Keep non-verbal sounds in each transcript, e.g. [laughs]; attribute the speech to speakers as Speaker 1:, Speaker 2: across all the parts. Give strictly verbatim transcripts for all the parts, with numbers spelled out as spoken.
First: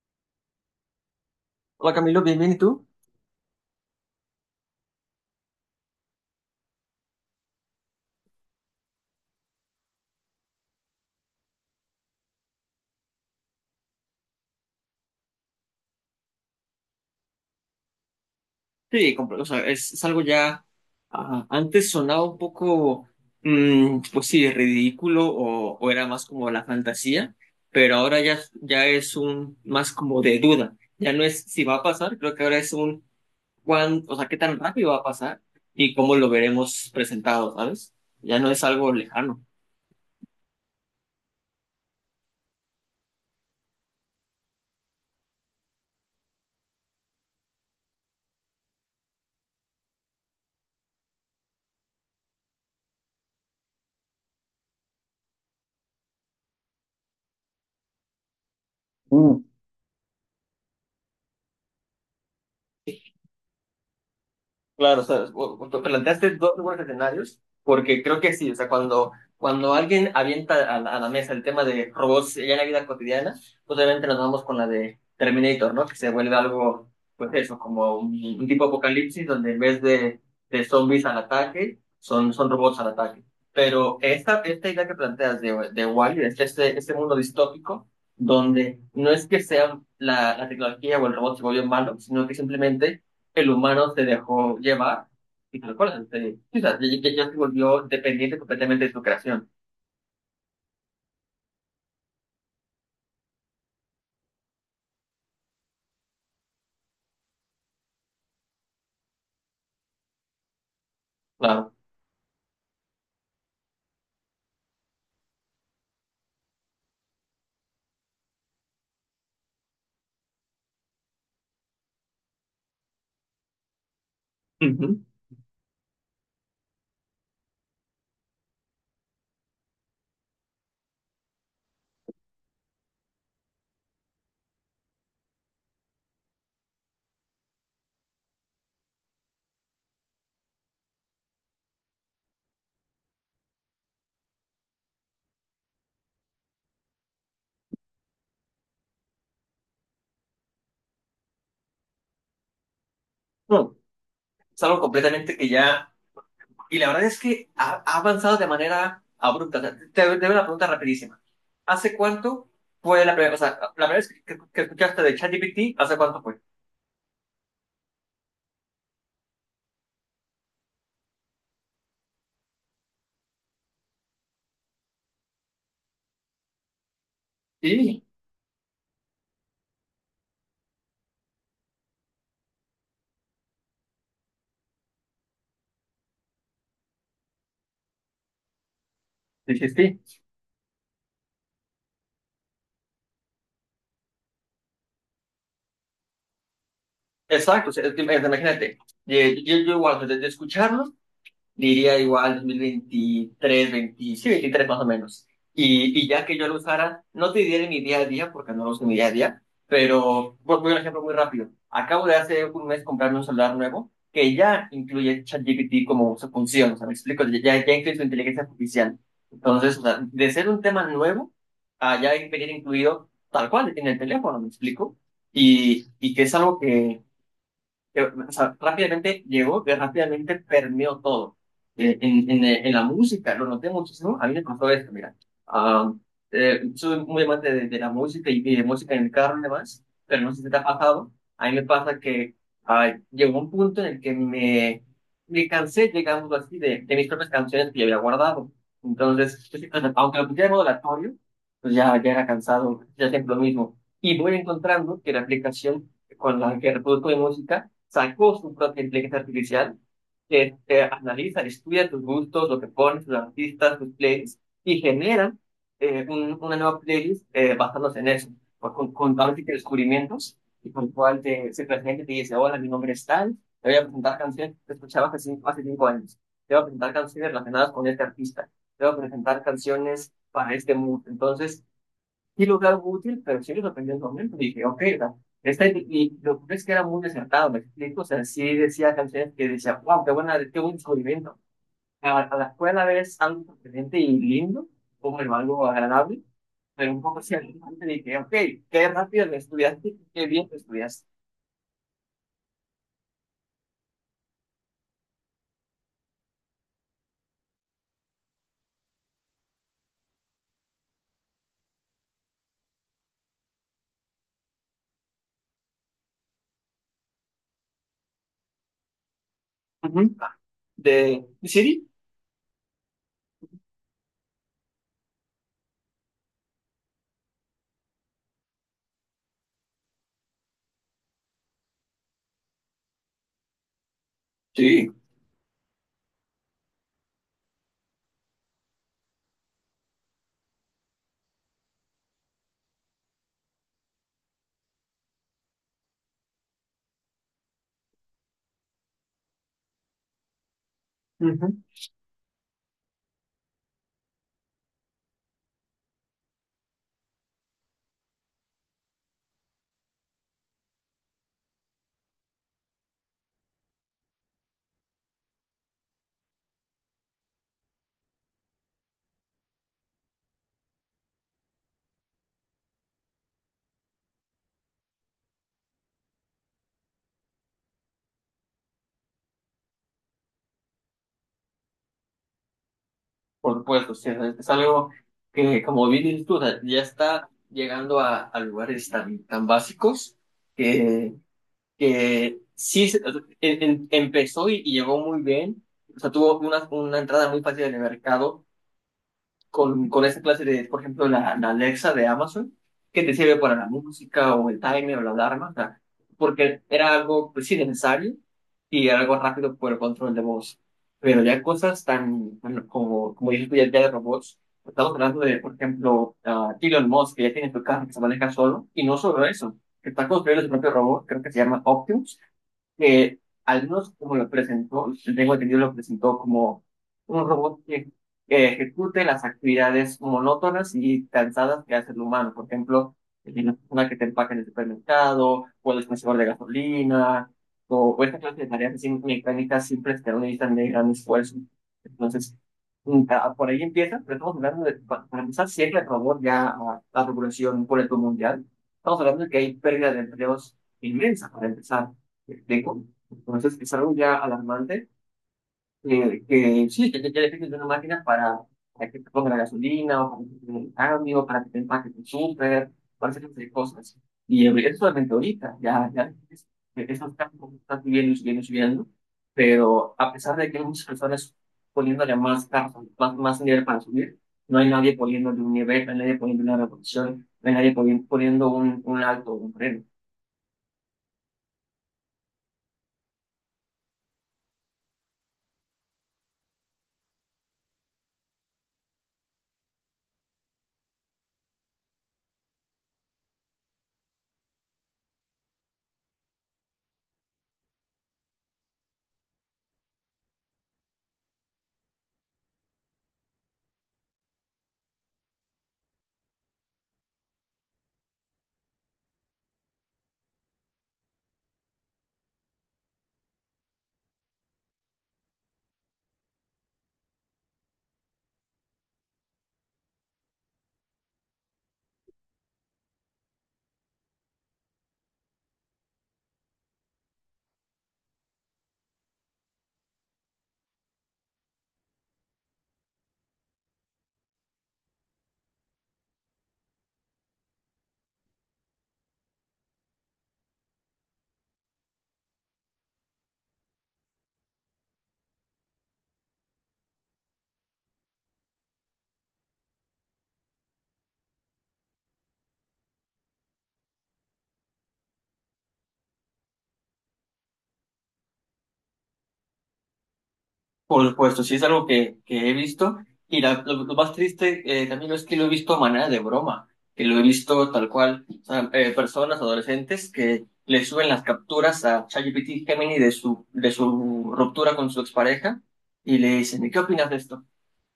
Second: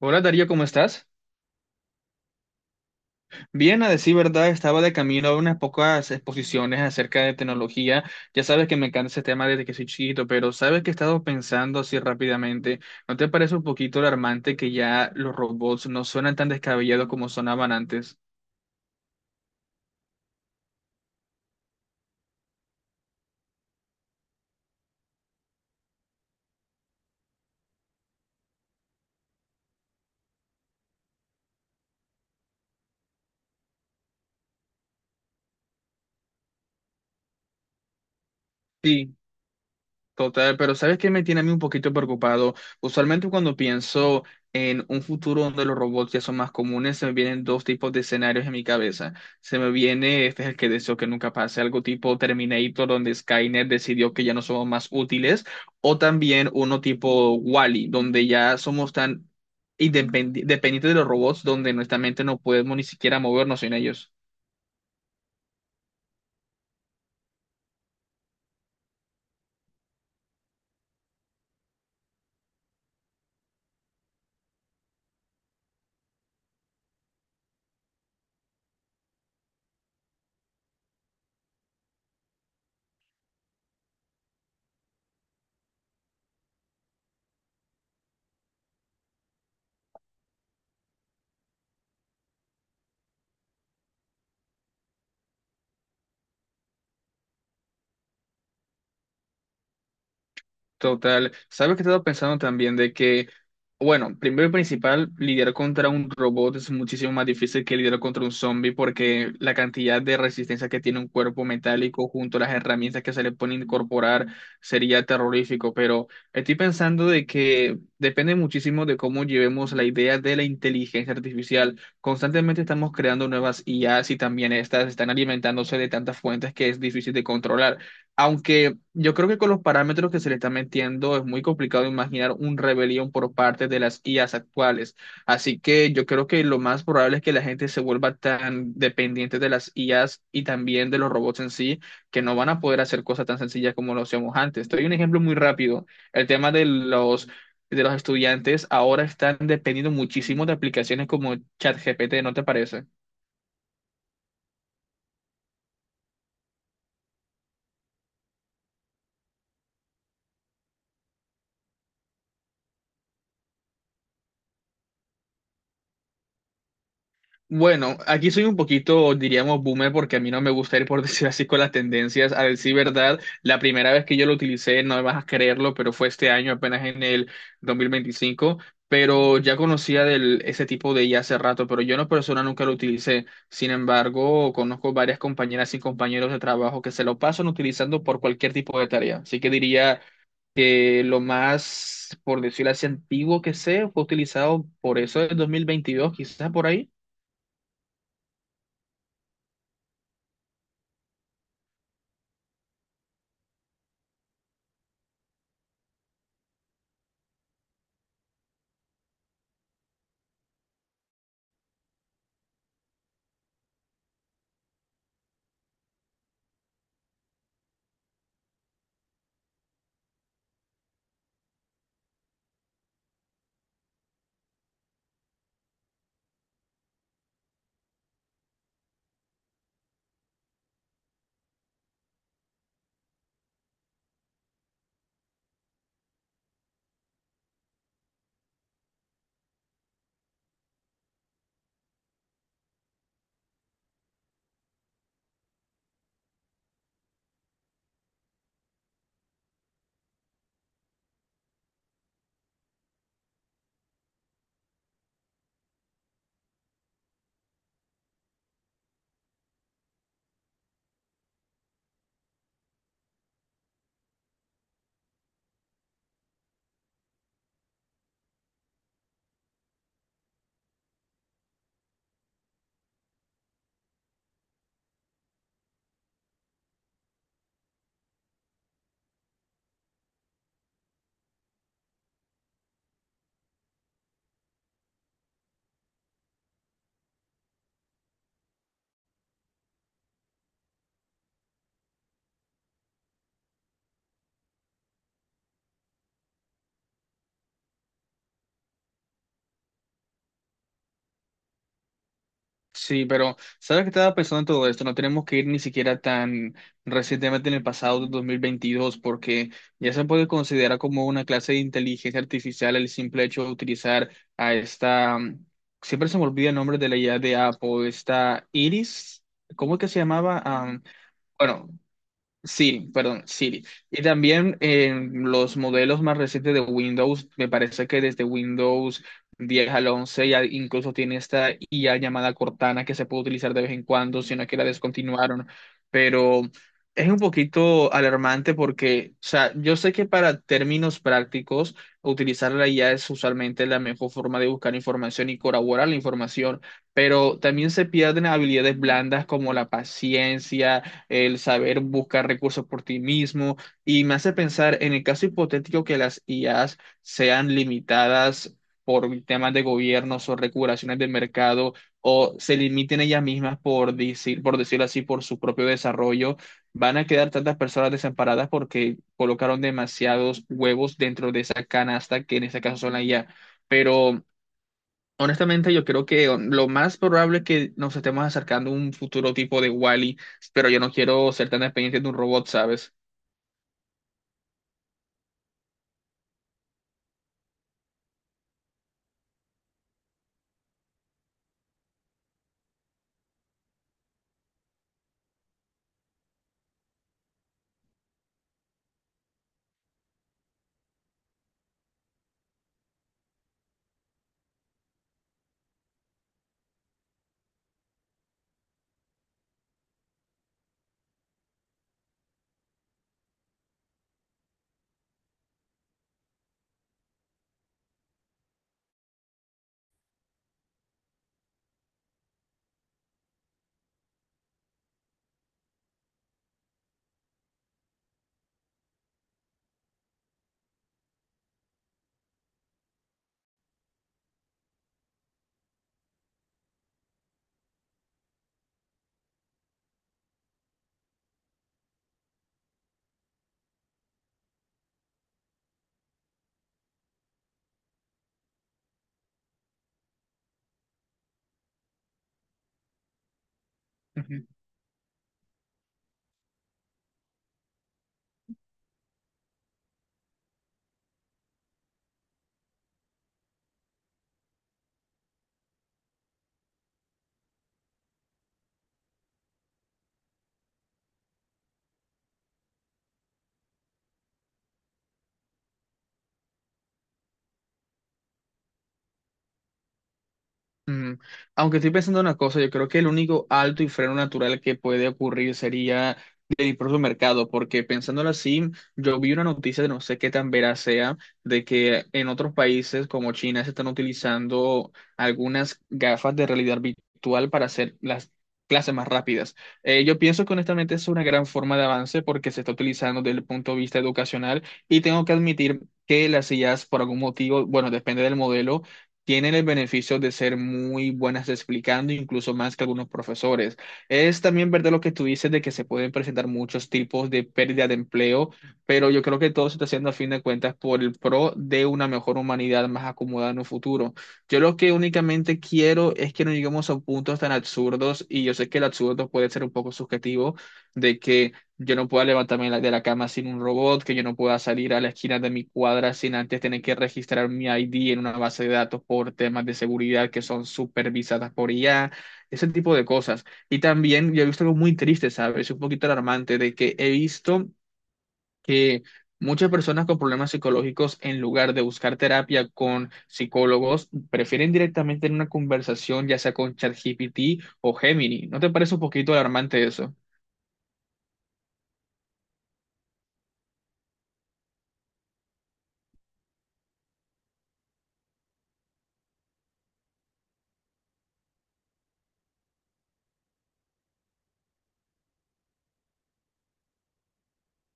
Speaker 1: Hola Darío, ¿cómo estás?
Speaker 2: Hola Camilo, bien, bien, ¿y tú?
Speaker 1: Bien, a decir verdad, estaba de camino a unas pocas exposiciones acerca de tecnología. Ya sabes que me encanta ese tema desde que soy chiquito, pero sabes que he estado pensando así rápidamente. ¿No te parece un poquito alarmante que ya los robots no suenan tan descabellados como sonaban antes?
Speaker 2: Sí, compro- o sea, es, es algo ya, ajá, antes sonaba un poco, mm, pues sí, ridículo o, o era más como la fantasía, pero ahora ya, ya es un más como de duda. Ya no es si va a pasar, creo que ahora es un cuán, o sea, qué tan rápido va a pasar y cómo lo veremos presentado, ¿sabes? Ya no es algo
Speaker 1: Sí.
Speaker 2: lejano.
Speaker 1: Total, pero ¿sabes qué me tiene a mí un poquito preocupado? Usualmente cuando pienso en un futuro donde los robots ya son más comunes, se me vienen dos tipos de escenarios en mi cabeza. Se me viene, este es el que deseo que nunca pase, algo tipo Terminator, donde Skynet decidió que ya no somos más útiles, o también uno tipo Wall-E, donde ya somos tan independi- dependientes de los robots, donde nuestra mente no podemos ni siquiera movernos sin ellos.
Speaker 2: Claro, o sea, o- o- tú planteaste dos buenos escenarios, porque creo que sí, o sea, cuando, cuando alguien avienta a la, a la mesa el tema de robots ya en la vida cotidiana, pues obviamente nos vamos con la de Terminator, ¿no? Que se vuelve algo, pues eso, como un, un tipo apocalipsis donde en vez de, de zombies al ataque, son, son robots al ataque. Pero esta, esta idea que planteas de, de Wall-E, de este, este este mundo distópico, donde no es que sea la, la tecnología o el robot se vuelve malo, sino que simplemente el humano se dejó llevar y tal cual, se- sí, o sea, ya, ya- ya se volvió dependiente completamente de su creación.
Speaker 1: Total. ¿Sabes que he estado pensando también de que, bueno, primero y principal, lidiar contra un robot es muchísimo más difícil que lidiar contra un zombie porque la cantidad de resistencia que tiene un cuerpo
Speaker 2: Claro.
Speaker 1: metálico junto a las herramientas que se le pueden incorporar sería terrorífico? Pero estoy pensando de que depende muchísimo de cómo llevemos la idea de la inteligencia artificial. Constantemente estamos creando nuevas i as y también estas
Speaker 2: Ujú.
Speaker 1: están alimentándose de tantas fuentes que es difícil de controlar. Aunque yo creo que con los parámetros que se le están metiendo es muy complicado imaginar un rebelión por parte de las i as actuales. Así que yo creo que lo más probable es que la gente se vuelva tan dependiente de las i as y también de los robots en sí, que no van a poder hacer cosas tan sencillas como lo hacíamos antes. Te doy un ejemplo muy rápido. El tema de los, de los estudiantes ahora están dependiendo muchísimo de aplicaciones como ChatGPT, ¿no te parece?
Speaker 2: No, es algo completamente que ya. Y la verdad es que ha, ha avanzado de manera abrupta. O sea, te, te doy una pregunta rapidísima. ¿Hace cuánto fue la primera, o sea, la primera vez que, que- que escuchaste de ChatGPT? ¿Hace cuánto fue?
Speaker 1: Bueno, aquí soy un poquito, diríamos, boomer porque a mí no me gusta ir por [laughs] decir así con las tendencias. A decir verdad, la primera vez que yo lo utilicé, no me vas a creerlo, pero fue este año, apenas en el
Speaker 2: Sí,
Speaker 1: dos mil veinticinco. Pero ya conocía del, ese tipo de i a hace rato, pero yo en lo personal nunca lo utilicé. Sin embargo, conozco varias compañeras y compañeros de trabajo que se lo pasan utilizando por cualquier tipo de tarea. Así que
Speaker 2: sí, sí.
Speaker 1: diría
Speaker 2: Sí.
Speaker 1: que lo más, por decirlo así, antiguo que sé fue utilizado por eso del dos mil veintidós, quizás por ahí.
Speaker 2: Exacto, o sea, es que, imagínate, yo, yo, yo igual, de, de escucharlo diría igual dos mil veintitrés, veinte, sí, veintitrés más o menos. Y, y ya que yo lo usara, no te diré mi día a día, porque no lo uso en mi día a día, pero pues, voy a un ejemplo muy rápido. Acabo de hace un mes comprarme un celular nuevo que ya incluye ChatGPT como su función, o sea, me explico, ya, ya incluye su inteligencia artificial. Entonces, o sea, de ser un tema nuevo, a ya venir incluido tal cual en el teléfono, me explico. Y, y que es algo que, que, o sea, rápidamente llegó, que rápidamente permeó todo. Eh, En, en, eh, en la música, lo noté muchísimo. A mí me pasó esto, mira. Ah, eh, soy muy amante de, de la música y, y de música en el carro y demás, pero no sé si te ha pasado. A mí me pasa que ah, llegó un punto en el que me, me cansé, digamos así, de, de mis propias canciones que yo había guardado. Entonces, pues, o sea, aunque lo pusiera en modo aleatorio, pues ya, ya era cansado, ya siempre lo mismo. Y voy encontrando que la aplicación con la que reproduzco mi música sacó su propia inteligencia artificial, que eh, analiza, estudia tus gustos, lo que pones, tus artistas, tus playlists, y genera eh, un- una nueva playlist, eh, basándose en eso, por- con, con ahora sí descubrimientos, y con el cual te, se presenta y te dice, hola, mi nombre es tal, te voy a presentar canciones que escuchabas hace cinco, hace cinco años, te voy a presentar canciones relacionadas con este artista, te voy a presentar canciones para este mood. Entonces, sí lo veo algo útil, pero sí lo aprendí al momento. Dije, ok, o sea, esta, y y lo que es que era muy desertado, me explico. O sea, sí decía canciones que decía, wow, qué buena, qué buen descubrimiento. A, a la escuela ves algo sorprendente y lindo, como algo agradable, pero un poco así alarmante. Dije, ok, qué rápido lo estudiaste, qué bien lo estudiaste.
Speaker 1: Sí, pero ¿sabes qué estaba pensando en todo esto? No tenemos que ir ni siquiera tan recientemente en el pasado de dos mil veintidós, porque ya se puede considerar como una clase de inteligencia artificial el simple hecho de utilizar a esta, mm, siempre se me olvida el nombre de la i a de Apple, esta Iris, ¿cómo es que se
Speaker 2: Ujú.
Speaker 1: llamaba? Am,
Speaker 2: De
Speaker 1: bueno,
Speaker 2: Siri.
Speaker 1: Siri, perdón, Siri. Y también en los modelos más recientes de Windows, me parece que desde Windows diez al once ya incluso tiene esta i a llamada Cortana que se puede utilizar de vez en cuando, sino que la
Speaker 2: Sí.
Speaker 1: descontinuaron. Pero es un poquito alarmante porque, o sea, yo sé que para términos prácticos, utilizar la i a es usualmente la mejor forma de buscar información y corroborar la información, pero también se pierden habilidades blandas como la paciencia, el
Speaker 2: Ujú.
Speaker 1: saber buscar recursos por ti mismo, y me hace pensar en el caso hipotético que las i as sean limitadas por temas de gobiernos o regulaciones del mercado, o se limiten ellas mismas por decir, por decirlo así, por su propio desarrollo, van a quedar tantas personas desamparadas porque colocaron demasiados huevos dentro de esa canasta que en este caso son la i a. Pero honestamente, yo creo que um, lo más probable es que nos estemos acercando a un futuro tipo de Wall-E, pero yo no quiero ser tan dependiente de un robot, ¿sabes?
Speaker 2: Por supuesto, sí, es es algo que, como bien dices tú, o sea, ya está llegando a, a lugares tan, tan básicos que que sí se- o sea, em- em- empezó y, y llegó muy bien. O sea, tuvo una, una entrada muy fácil en el mercado con, con esa clase de, por ejemplo, la, la Alexa de Amazon, que te sirve para la música o el timer o la alarma, o sea, porque era algo, pues sí, necesario y algo rápido por el control de voz. Pero ya cosas tan, bueno, como, como dices tú, ya, ya de robots, estamos hablando de, por ejemplo, ah, Elon Musk, que ya tiene su carro que se maneja solo, y no solo eso, que está construyendo su propio robot, creo que se llama Optimus, que al menos como lo presentó, tengo entendido, lo presentó como un robot que, que ejecute las actividades monótonas y cansadas que hace el humano. Por ejemplo, la persona que te empaca en el supermercado, o el dispensador de gasolina, o, o esta clase de tareas así mecánicas simples que no necesitan de gran esfuerzo. Entonces, mm, ah, por ahí empieza, pero estamos hablando de, pa- para empezar siempre el robot ya a la regulación por el mundo mundial. Estamos hablando de que hay pérdida de empleos inmensa para empezar. ¿Me explico? Entonces es algo ya alarmante, eh, que sí, que ya, ya le estoy una máquina para, para que te ponga la gasolina, o para que te den el cambio, para que te empaque tu súper, para hacer de cosas. Y eh, eso solamente ahorita, ya, ya es- esos campos están subiendo y subiendo y subiendo, pero a pesar de que hay muchas personas poniéndole más carros, más, más nivel para subir, no hay nadie poniéndole un nivel, no hay nadie poniendo una revolución, no hay nadie poni- poniendo un, un alto, un freno.
Speaker 1: Mm, Aunque estoy pensando una cosa, yo creo que el único alto y freno natural que puede ocurrir sería del propio mercado, porque pensándolo así, yo vi una noticia de no sé qué tan veraz sea, de que en otros países como China se están utilizando algunas gafas de realidad virtual para hacer las clases más rápidas. Eh, yo pienso que honestamente es una gran forma de avance porque se está utilizando desde el punto de vista educacional y tengo que admitir que las sillas por algún motivo, bueno, depende del modelo, tienen el beneficio de ser muy buenas explicando, incluso más que algunos profesores. Es también verdad lo que tú dices de que se pueden presentar muchos tipos de pérdida de empleo, pero yo creo que todo se está haciendo a fin de cuentas por el pro de una mejor humanidad más acomodada en un futuro. Yo lo que únicamente quiero es que no lleguemos a puntos tan absurdos, y yo sé que el absurdo puede ser un poco subjetivo, de que yo no pueda levantarme de la de la cama sin un robot, que yo no pueda salir a la esquina de mi cuadra sin antes tener que registrar mi i de en una base de datos por temas de seguridad que son supervisadas por i a, ese tipo de cosas. Y también yo he visto algo muy triste, ¿sabes? Un poquito alarmante de que he visto que muchas personas con problemas psicológicos, en lugar de buscar terapia con psicólogos, prefieren directamente en una conversación, ya sea con ChatGPT o Gemini. ¿No te parece un poquito alarmante eso?
Speaker 2: Por supuesto, sí es algo que, que he visto. Y la- lo, lo más triste, eh, también es que lo he visto a manera de broma, que lo he visto tal cual. O sea, eh, personas, adolescentes, que le suben las capturas a ChatGPT Gemini de su, de su ruptura con su expareja y le dicen, ¿y qué opinas de esto?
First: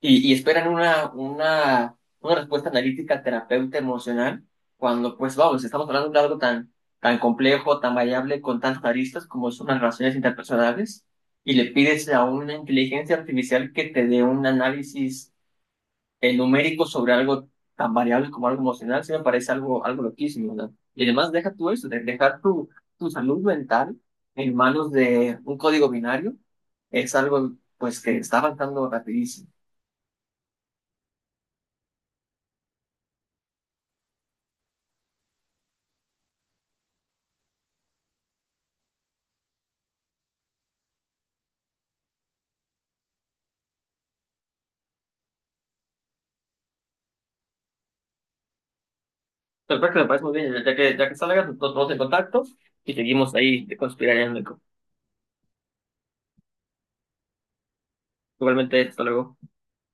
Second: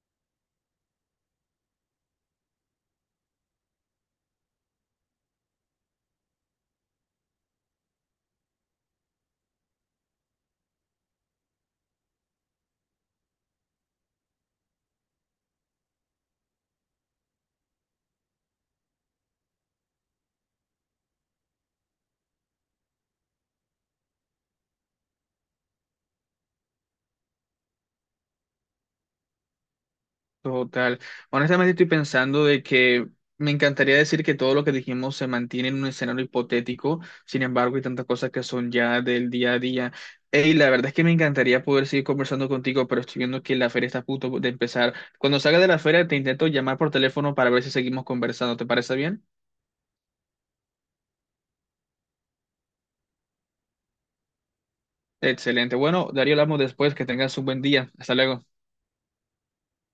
Speaker 2: y, y esperan una, una, una respuesta analítica, terapeuta emocional, cuando pues vamos, estamos hablando de algo tan, tan complejo, tan variable, con tantas aristas como son las relaciones interpersonales, y le pides a una inteligencia artificial que te dé un análisis, eh, numérico sobre algo tan variable como algo emocional. Sí me parece algo, algo loquísimo, ¿no? Y además deja tú eso, de dejar tu, tu salud mental en manos de un código binario, es algo pues que está avanzando rapidísimo.
Speaker 1: Total. Honestamente estoy pensando de que me encantaría decir que todo lo que dijimos se mantiene en un escenario hipotético, sin embargo hay tantas cosas que son ya del día a día. Y la verdad es que me encantaría poder seguir conversando contigo, pero estoy viendo que la feria está a punto de empezar. Cuando salga de la feria te intento llamar por teléfono para ver si seguimos conversando. ¿Te parece bien?
Speaker 2: Perfecto, me parece muy bien. Ya que, ya que salgas, nos vamos en contacto y seguimos ahí conspirando.
Speaker 1: Excelente. Bueno, Darío, hablamos después. Que tengas un buen día. Hasta luego.
Speaker 2: Igualmente, hasta luego.